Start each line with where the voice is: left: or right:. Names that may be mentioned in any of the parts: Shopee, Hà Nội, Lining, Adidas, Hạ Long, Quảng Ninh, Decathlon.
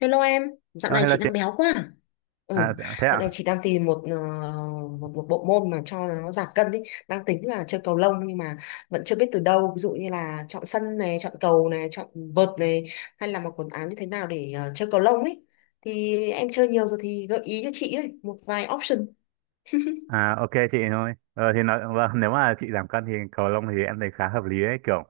left: Hello em, dạo
right: Ờ,
left: này
right: hello
left: chị
right: chị.
left: đang béo quá, à? Ừ,
right: À, dạ, thế ạ?
left: dạo này chị đang tìm một, ờ, một một bộ môn mà cho nó giảm cân đi. Đang tính là chơi cầu lông nhưng mà vẫn chưa biết từ đâu. Ví dụ như là chọn sân này, chọn cầu này, chọn vợt này, hay là mặc quần áo như thế nào để chơi cầu lông ấy. Thì em chơi nhiều rồi thì gợi ý cho chị ấy một vài option.
right: À, ok chị thôi. Vâng, nếu mà chị giảm cân thì cầu lông thì em thấy khá hợp lý ấy. Kiểu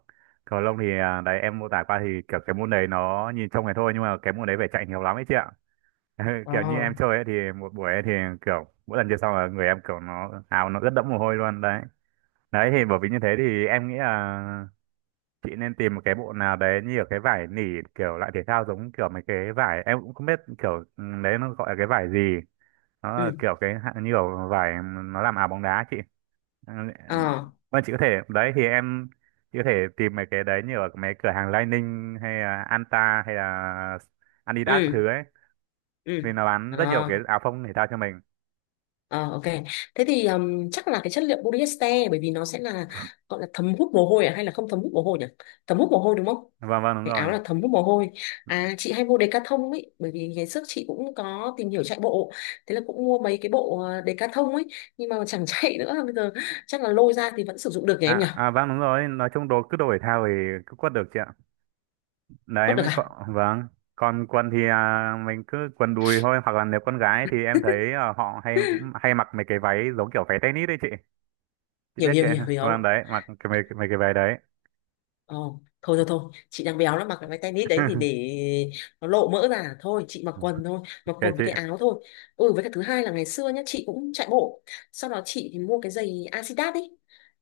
right: cầu lông thì đấy em mô tả qua thì kiểu cái môn đấy nó nhìn trông này thôi nhưng mà cái môn đấy phải chạy nhiều lắm ấy chị ạ. Kiểu như
left: Ờ.
right: em chơi ấy thì một buổi ấy thì kiểu mỗi lần chơi xong là người em kiểu nó áo nó rất đẫm mồ hôi luôn đấy. Đấy thì bởi vì như thế thì em nghĩ là chị nên tìm một cái bộ nào đấy như ở cái vải nỉ kiểu loại thể thao giống kiểu mấy cái vải em cũng không biết kiểu đấy nó gọi là cái vải gì, nó là
left: Ừ.
right: kiểu như kiểu vải nó làm áo bóng đá chị. Ừ,
left: Ờ.
right: vâng, chị có thể đấy thì em chị có thể tìm mấy cái đấy như ở mấy cửa hàng Lining hay là Anta hay là Adidas các
left: Ừ.
right: thứ ấy
left: Ừ.
right: vì nó bán rất nhiều cái
left: Ờ.
right: áo phông thể thao cho mình.
left: Ờ, ok. Thế thì chắc là cái chất liệu polyester bởi vì nó sẽ là gọi là thấm hút mồ hôi, à hay là không thấm hút mồ hôi nhỉ? Thấm hút mồ hôi đúng không?
right: Vâng vâng đúng
left: Cái áo
right: rồi.
left: là thấm hút mồ hôi. À chị hay mua Decathlon ấy bởi vì ngày trước chị cũng có tìm hiểu chạy bộ. Thế là cũng mua mấy cái bộ Decathlon ấy nhưng mà chẳng chạy nữa, bây giờ chắc là lôi ra thì vẫn sử dụng được nhỉ em nhỉ?
right: Vâng đúng rồi, nói chung đồ cứ đồ thể thao thì cứ quất được chị ạ. Đấy
left: Vẫn được
right: mới có,
left: à?
right: vâng. Còn quần thì mình cứ quần đùi thôi, hoặc là nếu con gái thì em thấy họ hay hay mặc mấy cái váy giống kiểu váy tennis đấy chị
left: Hiểu
right: biết
left: hiểu
right: cái,
left: hiểu
right: vâng,
left: hiểu.
right: đấy mặc cái mấy cái váy đấy.
left: Ồ, thôi thôi thôi, chị đang béo lắm mặc cái váy tennis đấy thì để nó lộ mỡ ra à? Thôi, chị mặc quần thôi, mặc
right: Kể
left: quần
right: chị,
left: với cái áo thôi. Ừ, với cả thứ hai là ngày xưa nhá, chị cũng chạy bộ. Sau đó chị thì mua cái giày Adidas ấy,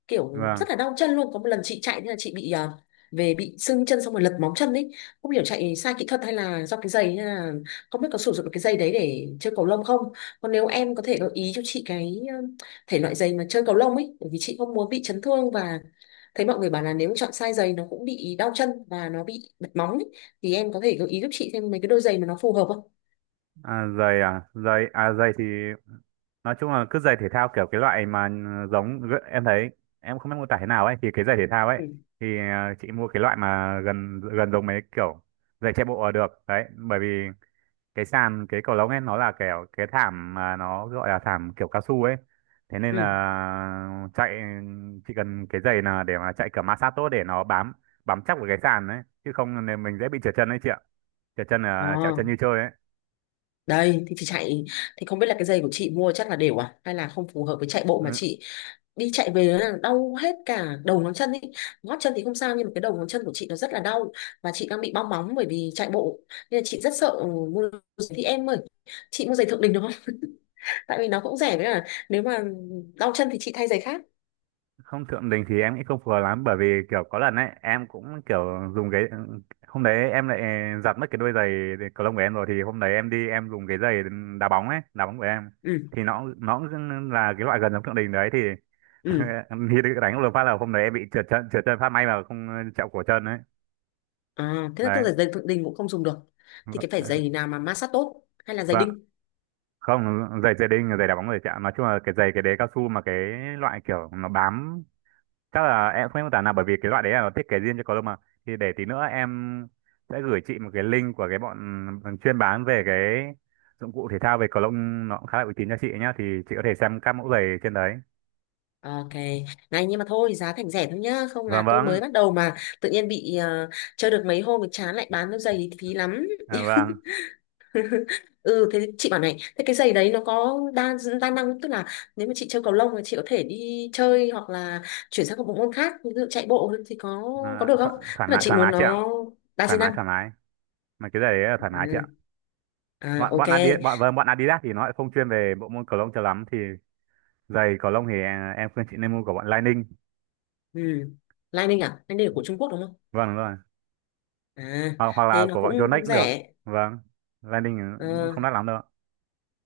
left: kiểu
right: vâng.
left: rất là đau chân luôn. Có một lần chị chạy thế là chị bị về bị sưng chân xong rồi lật móng chân ấy, không hiểu chạy sai kỹ thuật hay là do cái giày hay là không biết có sử dụng được cái giày đấy để chơi cầu lông không. Còn nếu em có thể gợi ý cho chị cái thể loại giày mà chơi cầu lông ấy, bởi vì chị không muốn bị chấn thương và thấy mọi người bảo là nếu chọn sai giày nó cũng bị đau chân và nó bị bật móng ấy. Thì em có thể gợi ý giúp chị thêm mấy cái đôi giày mà nó phù hợp không?
right: À, giày thì nói chung là cứ giày thể thao kiểu cái loại mà giống em thấy em không biết mô tả thế nào ấy thì cái giày thể thao ấy
left: Ừ.
right: thì chị mua cái loại mà gần gần giống mấy kiểu giày chạy bộ là được đấy, bởi vì cái sàn cái cầu lông ấy nó là kiểu cái thảm mà nó gọi là thảm kiểu cao su ấy, thế nên
left: Ừ.
right: là chạy chỉ cần cái giày là để mà chạy kiểu ma sát tốt để nó bám bám chắc vào cái sàn ấy, chứ không là mình dễ bị trượt chân đấy chị ạ, trượt chân là trẹo
left: À,
right: chân như chơi ấy.
left: đây thì chị chạy thì không biết là cái giày của chị mua chắc là đều à hay là không phù hợp với chạy bộ mà
right: Ừ,
left: chị đi chạy về là đau hết cả đầu ngón chân ý. Gót chân thì không sao nhưng mà cái đầu ngón chân của chị nó rất là đau và chị đang bị bong móng bởi vì chạy bộ, nên là chị rất sợ mua giày. Thì em ơi, chị mua giày thượng đình được không tại vì nó cũng rẻ, với là nếu mà đau chân thì chị thay giày khác.
right: không, thượng đình thì em nghĩ không phù hợp lắm bởi vì kiểu có lần ấy em cũng kiểu dùng cái hôm đấy em lại giặt mất cái đôi giày cầu lông của em rồi, thì hôm đấy em đi em dùng cái giày đá bóng ấy, đá bóng của em
left: Ừ.
right: thì nó cũng là cái loại gần giống thượng đình đấy thì.
left: Ừ.
right: Thì đánh một phát là hôm đấy em bị trượt chân, trượt chân phát may mà không chạm cổ chân ấy.
left: À, thế là tức
right: Đấy,
left: là giày thượng đình cũng không dùng được, thì cái phải giày nào mà ma sát tốt hay là giày
right: vâng,
left: đinh?
right: không, giày giày đinh giày đá bóng giày chạm nói chung là cái giày cái đế cao su mà cái loại kiểu nó bám chắc là em không biết mô tả nào bởi vì cái loại đấy là nó thiết kế riêng cho cầu lông mà, thì để tí nữa em sẽ gửi chị một cái link của cái bọn chuyên bán về cái dụng cụ thể thao về cầu lông, nó cũng khá là uy tín cho chị nhá thì chị có thể xem các mẫu giày trên đấy.
left: Ok, này nhưng mà thôi giá thành rẻ thôi nhá, không
right: Vâng
left: là tôi
right: vâng.
left: mới bắt đầu mà tự nhiên bị chơi được mấy hôm thì chán lại bán đôi giày thì phí lắm.
right: Vâng.
left: Ừ thế chị bảo này, thế cái giày đấy nó có đa đa năng, tức là nếu mà chị chơi cầu lông thì chị có thể đi chơi hoặc là chuyển sang một bộ môn khác ví dụ chạy bộ thì có được không?
right: Thoải
left: Tức là
right: mái,
left: chị
right: thoải mái
left: muốn
right: chị ạ.
left: nó đa
right: Thoải
left: di
right: mái,
left: năng.
right: thoải mái mà cái giày đấy là thoải
left: Ừ.
right: mái chị ạ.
left: À
right: Bọn bọn
left: ok.
right: Adidas bọn, vâng, bọn Adidas thì nó lại không chuyên về bộ môn cầu lông cho lắm thì giày cầu lông thì em khuyên chị nên mua của bọn Lining.
left: Ừ. Lining à? Lining là của Trung Quốc đúng không?
right: Vâng đúng rồi.
left: À
right: Hoặc là
left: thế nó
right: của bọn
left: cũng
right: Yonex
left: cũng
right: cũng được.
left: rẻ.
right: Vâng, Lining cũng
left: Ờ.
right: không đắt lắm đâu.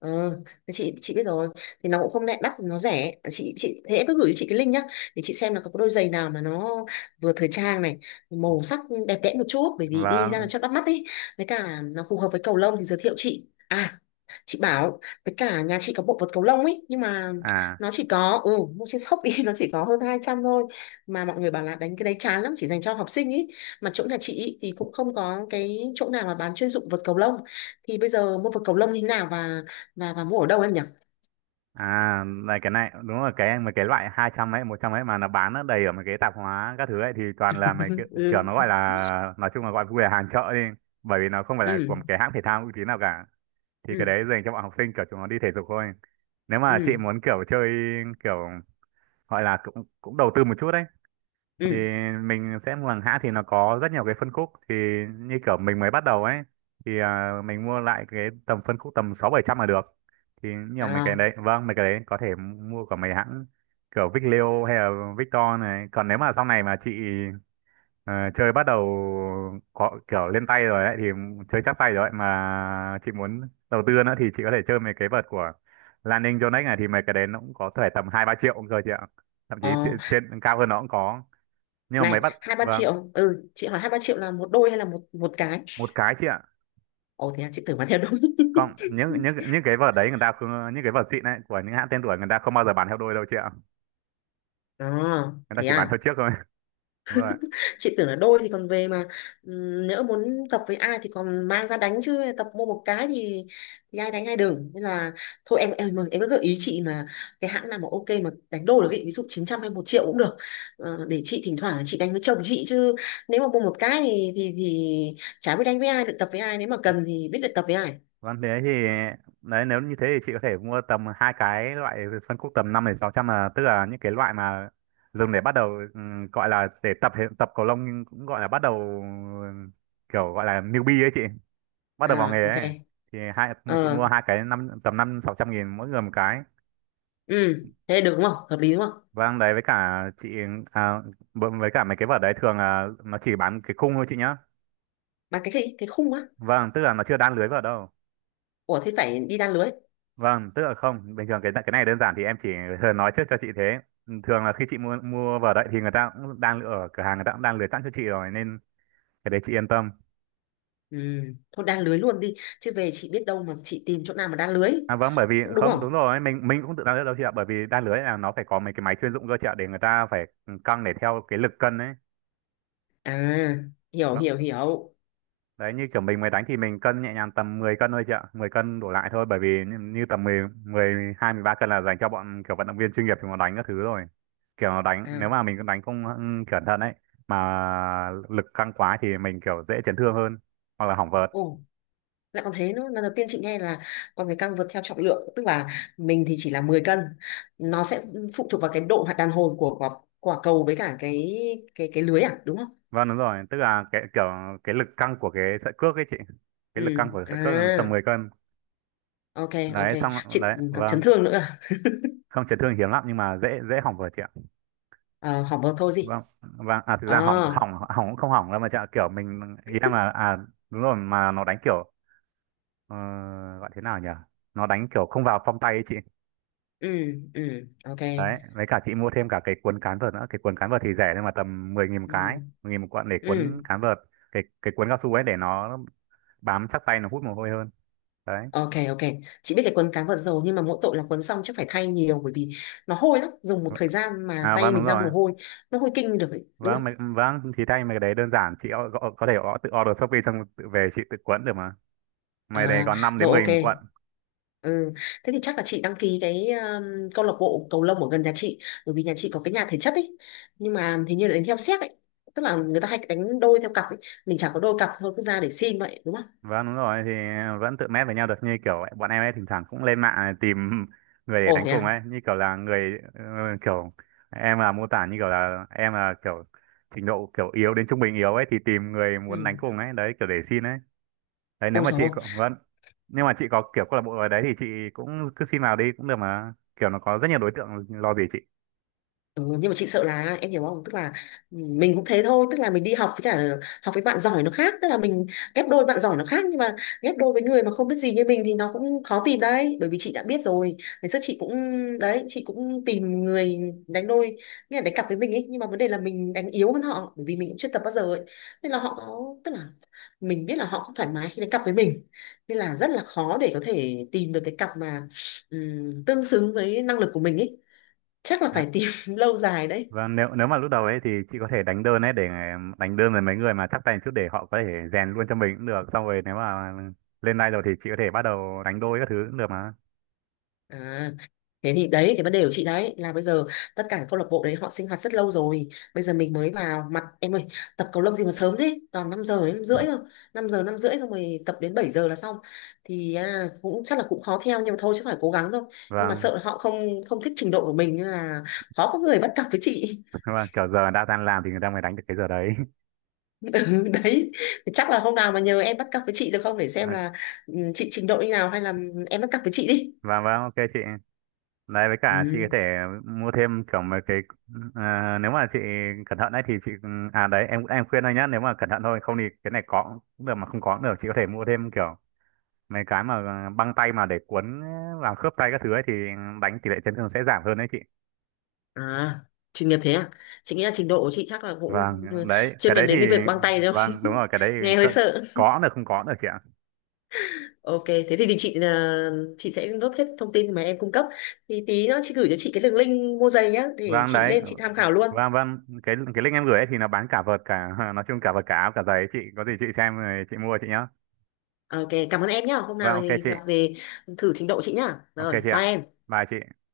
left: Ờ, thì chị biết rồi, thì nó cũng không đắt, đắt nó rẻ Chị thế cứ gửi cho chị cái link nhá, để chị xem là có đôi giày nào mà nó vừa thời trang này, màu sắc đẹp đẽ một chút bởi vì đi ra là
right: Vâng,
left: cho bắt mắt ý, với cả nó phù hợp với cầu lông thì giới thiệu chị. À chị bảo với cả nhà chị có bộ vật cầu lông ấy nhưng mà
right: à
left: nó chỉ có mua trên Shopee, nó chỉ có hơn 200 thôi, mà mọi người bảo là đánh cái đấy chán lắm, chỉ dành cho học sinh ý. Mà chỗ nhà chị ý thì cũng không có cái chỗ nào mà bán chuyên dụng vật cầu lông, thì bây giờ mua vật cầu lông như thế nào và và mua ở đâu em nhỉ?
right: này, cái này đúng là mấy cái loại 200 ấy, 100 ấy mà nó bán nó đầy ở mấy cái tạp hóa các thứ ấy thì toàn là mấy kiểu, kiểu nó gọi
left: Ừ.
right: là, nói chung là gọi vui là hàng chợ đi, bởi vì nó không phải là
left: Ừ.
right: của một cái hãng thể thao uy tín nào cả thì cái
left: Ừ.
right: đấy dành cho bọn học sinh kiểu chúng nó đi thể dục thôi. Nếu mà chị
left: Ừ.
right: muốn kiểu chơi kiểu gọi là cũng cũng đầu tư một chút đấy thì
left: Ừ.
right: mình sẽ mua hàng hãng thì nó có rất nhiều cái phân khúc thì như kiểu mình mới bắt đầu ấy thì mình mua lại cái tầm phân khúc tầm sáu bảy trăm là được, thì nhiều mấy cái
left: À.
right: đấy, vâng, mấy cái đấy có thể mua của mấy hãng kiểu Vicleo hay là Victor này, còn nếu mà sau này mà chị ờ, chơi bắt đầu có kiểu lên tay rồi ấy thì chơi chắc tay rồi ấy mà chị muốn đầu tư nữa thì chị có thể chơi mấy cái vợt của Lan Ninh Yonex này thì mấy cái đấy nó cũng có thể tầm hai ba triệu cũng rồi chị ạ, thậm chí
left: Ờ.
right: trên cao hơn nó cũng có nhưng mà
left: Này,
right: mấy bạn.
left: hai ba
right: Vâng,
left: triệu? Ừ chị hỏi hai ba triệu là một đôi hay là một một cái?
right: một cái chị ạ.
left: Ồ thế à, chị tưởng bán theo đôi.
right: Không, những những những cái vở đấy người ta không, những cái vở xịn đấy của những hãng tên tuổi người ta không bao giờ bán theo đôi đâu chị ạ,
left: À
right: người ta
left: thế
right: chỉ bán theo
left: à,
right: chiếc thôi. Đúng rồi.
left: chị tưởng là đôi thì còn về mà nhỡ muốn tập với ai thì còn mang ra đánh, chứ tập mua một cái thì ai đánh ai, đừng. Nên là thôi em cứ gợi ý chị mà cái hãng nào mà ok mà đánh đôi được ý, ví dụ 900 hay 1 triệu cũng được. Ờ, để chị thỉnh thoảng chị đánh với chồng chị chứ, nếu mà mua một cái thì thì chả biết đánh với ai được, tập với ai, nếu mà cần thì biết được tập với ai.
right: Vâng thế thì đấy, nếu như thế thì chị có thể mua tầm hai cái loại phân khúc tầm năm đến sáu trăm là, tức là những cái loại mà dùng để bắt đầu, gọi là để tập tập cầu lông nhưng cũng gọi là bắt đầu, kiểu gọi là newbie ấy chị, bắt đầu vào
left: À
right: nghề ấy.
left: ok.
right: Thì hai, chị mua
left: Ờ.
right: hai cái năm tầm năm sáu trăm nghìn mỗi người một cái.
left: Ừ thế được đúng không, hợp lý đúng không?
right: Vâng đấy, với cả chị à, với cả mấy cái vở đấy thường là nó chỉ bán cái khung thôi chị nhá.
left: Mà cái cái khung á?
right: Vâng, tức là nó chưa đan lưới vào đâu.
left: Ủa thế phải đi đan lưới?
right: Vâng, tức là không, bình thường cái này đơn giản thì em chỉ thường nói trước cho chị thế. Thường là khi chị mua mua vở đấy thì người ta cũng đan lưới ở cửa hàng, người ta cũng đan lưới sẵn cho chị rồi nên cái đấy chị yên tâm.
left: Ừ, thôi đan lưới luôn đi, chứ về chị biết đâu mà chị tìm chỗ nào mà đan lưới.
right: À vâng, bởi vì
left: Cũng đúng
right: không, đúng
left: không?
right: rồi, mình cũng tự đan lưới đâu chị ạ, bởi vì đan lưới là nó phải có mấy cái máy chuyên dụng cơ chị ạ để người ta phải căng để theo cái lực cân ấy.
left: À, hiểu
right: Vâng.
left: hiểu hiểu.
right: Đấy như kiểu mình mới đánh thì mình cân nhẹ nhàng tầm 10 cân thôi chị ạ, 10 cân đổ lại thôi bởi vì như, như tầm 10, 12, 13 cân là dành cho bọn kiểu vận động viên chuyên nghiệp thì nó đánh các thứ rồi. Kiểu nó đánh nếu mà
left: À
right: mình đánh không cẩn thận ấy mà lực căng quá thì mình kiểu dễ chấn thương hơn hoặc là hỏng vợt.
left: ồ, lại còn thế nữa, lần đầu tiên chị nghe là con người căng vượt theo trọng lượng, tức là mình thì chỉ là 10 cân, nó sẽ phụ thuộc vào cái độ hoạt đàn hồi của quả, quả cầu với cả cái cái lưới à, đúng không?
right: Vâng đúng rồi, tức là cái kiểu cái lực căng của cái sợi cước ấy chị. Cái
left: Ừ.
right: lực căng của sợi
left: À
right: cước là tầm 10 cân.
left: ok. Ok
right: Đấy xong
left: chị,
right: đấy,
left: còn chấn
right: vâng.
left: thương nữa à?
right: Không, chấn thương hiếm lắm nhưng mà dễ dễ hỏng vợt chị ạ.
left: À hỏng vào thôi gì.
right: Vâng vâng, thực
left: À.
right: ra hỏng hỏng hỏng cũng không hỏng đâu mà chợ kiểu mình ý em là à, đúng rồi, mà nó đánh kiểu ờ, gọi thế nào nhỉ, nó đánh kiểu không vào phong tay ấy chị.
left: Ừ. Ừ. Ok.
right: Đấy với cả chị mua thêm cả cái cuốn cán vợt nữa, cái cuốn cán vợt thì rẻ nhưng mà tầm 10 nghìn một
left: Ừ.
right: cái, 10 nghìn một cuộn để
left: Ừ.
right: cuốn cán vợt, cái cuốn cao su ấy để nó bám chắc tay nó hút mồ hôi hơn đấy.
left: Ok ok. Chị biết cái quấn cá vào dầu, nhưng mà mỗi tội là quấn xong chắc phải thay nhiều, bởi vì nó hôi lắm. Dùng một thời gian mà
right: À
left: tay
right: vâng, đúng
left: mình ra
right: rồi.
left: mồ hôi, nó hôi kinh được ấy, đúng
right: Vâng
left: không?
right: vâng thì thay mấy cái đấy đơn giản, chị có thể gõ tự order Shopee xong tự về chị tự cuốn được mà, mày đấy
left: À,
right: còn năm
left: rồi
right: đến mười
left: ok.
right: nghìn một cuộn.
left: Ừ. Thế thì chắc là chị đăng ký cái câu lạc bộ cầu lông ở gần nhà chị, bởi vì nhà chị có cái nhà thể chất ấy. Nhưng mà thì như là đánh theo séc ấy, tức là người ta hay đánh đôi theo cặp ấy. Mình chả có đôi cặp, thôi cứ ra để xin vậy, đúng không?
right: Vâng đúng rồi, thì vẫn tự mét với nhau được như kiểu bọn em ấy, thỉnh thoảng cũng lên mạng tìm người để
left: Ồ
right: đánh
left: thế
right: cùng
left: à.
right: ấy, như kiểu là người kiểu em là mô tả như kiểu là em là kiểu trình độ kiểu yếu đến trung bình yếu ấy thì tìm người
left: Ừ.
right: muốn đánh cùng ấy đấy kiểu để xin ấy. Đấy nếu
left: Ôi
right: mà chị
left: rồi.
right: có, vâng, nhưng mà chị có kiểu câu lạc bộ ở đấy thì chị cũng cứ xin vào đi cũng được mà kiểu nó có rất nhiều đối tượng lo gì chị.
left: Ừ, nhưng mà chị sợ là, em hiểu không, tức là mình cũng thế thôi, tức là mình đi học với cả học với bạn giỏi nó khác, tức là mình ghép đôi bạn giỏi nó khác, nhưng mà ghép đôi với người mà không biết gì như mình thì nó cũng khó tìm đấy, bởi vì chị đã biết rồi, ngày xưa chị cũng, đấy chị cũng tìm người đánh đôi, nghĩa là đánh cặp với mình ấy, nhưng mà vấn đề là mình đánh yếu hơn họ bởi vì mình cũng chưa tập bao giờ ấy, nên là họ có, tức là mình biết là họ không thoải mái khi đánh cặp với mình, nên là rất là khó để có thể tìm được cái cặp mà tương xứng với năng lực của mình ấy, chắc là phải tìm lâu dài đấy.
right: Vâng, nếu nếu mà lúc đầu ấy thì chị có thể đánh đơn ấy để đánh đơn với mấy người mà chắc tay một chút để họ có thể rèn luôn cho mình cũng được. Xong rồi nếu mà lên live rồi thì chị có thể bắt đầu đánh đôi các thứ cũng được mà.
left: À thế thì đấy cái vấn đề của chị đấy là bây giờ tất cả các câu lạc bộ đấy họ sinh hoạt rất lâu rồi, bây giờ mình mới vào mặt. Em ơi, tập cầu lông gì mà sớm thế, toàn 5 giờ đến 5 rưỡi rồi, 5 giờ 5 rưỡi xong rồi tập đến 7 giờ là xong, thì cũng chắc là cũng khó theo nhưng mà thôi chứ phải cố gắng thôi. Nhưng mà
right: Vâng,
left: sợ là họ không không thích trình độ của mình nên là khó có người bắt cặp với chị.
right: vâng, kiểu giờ đã tan làm thì người ta mới đánh được cái giờ đấy.
left: Ừ, đấy thì chắc là hôm nào mà nhờ em bắt cặp với chị được không để xem
right: Ờ,
left: là chị trình độ như nào, hay là em bắt cặp với chị đi.
right: vâng, vâng, ok chị. Đấy với cả chị
left: Ừ.
right: có thể mua thêm kiểu mấy cái, nếu mà chị cẩn thận ấy thì chị đấy em khuyên thôi nhá, nếu mà cẩn thận thôi không thì cái này có cũng được mà không có cũng được, chị có thể mua thêm kiểu mấy cái mà băng tay mà để cuốn làm khớp tay các thứ ấy thì đánh tỷ lệ chấn thương sẽ giảm hơn đấy chị.
left: À, chuyên nghiệp thế à? Chị nghĩ là trình độ của chị chắc là cũng
right: Vâng đấy
left: chưa
right: cái đấy
left: cần
right: thì
left: đến cái việc băng tay đâu,
right: vâng đúng rồi, cái đấy
left: nghe hơi
right: có,
left: sợ.
right: có cũng được, không có cũng được chị ạ.
left: Ok thế thì chị là chị sẽ nốt hết thông tin mà em cung cấp, thì tí nữa chị gửi cho chị cái đường link mua giày nhá để
right: Vâng
left: chị
right: đấy,
left: lên chị tham khảo luôn.
right: vâng vâng, cái link em gửi ấy thì nó bán cả vợt cả nói chung cả vợt cả áo cả giày ấy, chị có gì chị xem rồi chị mua chị nhá.
left: Ok cảm ơn em nhá, hôm
right: Vâng
left: nào
right: ok
left: thì
right: chị.
left: gặp về thử trình độ chị nhá,
right: Ok
left: rồi
right: chị
left: bye
right: ạ.
left: em.
right: Bye chị.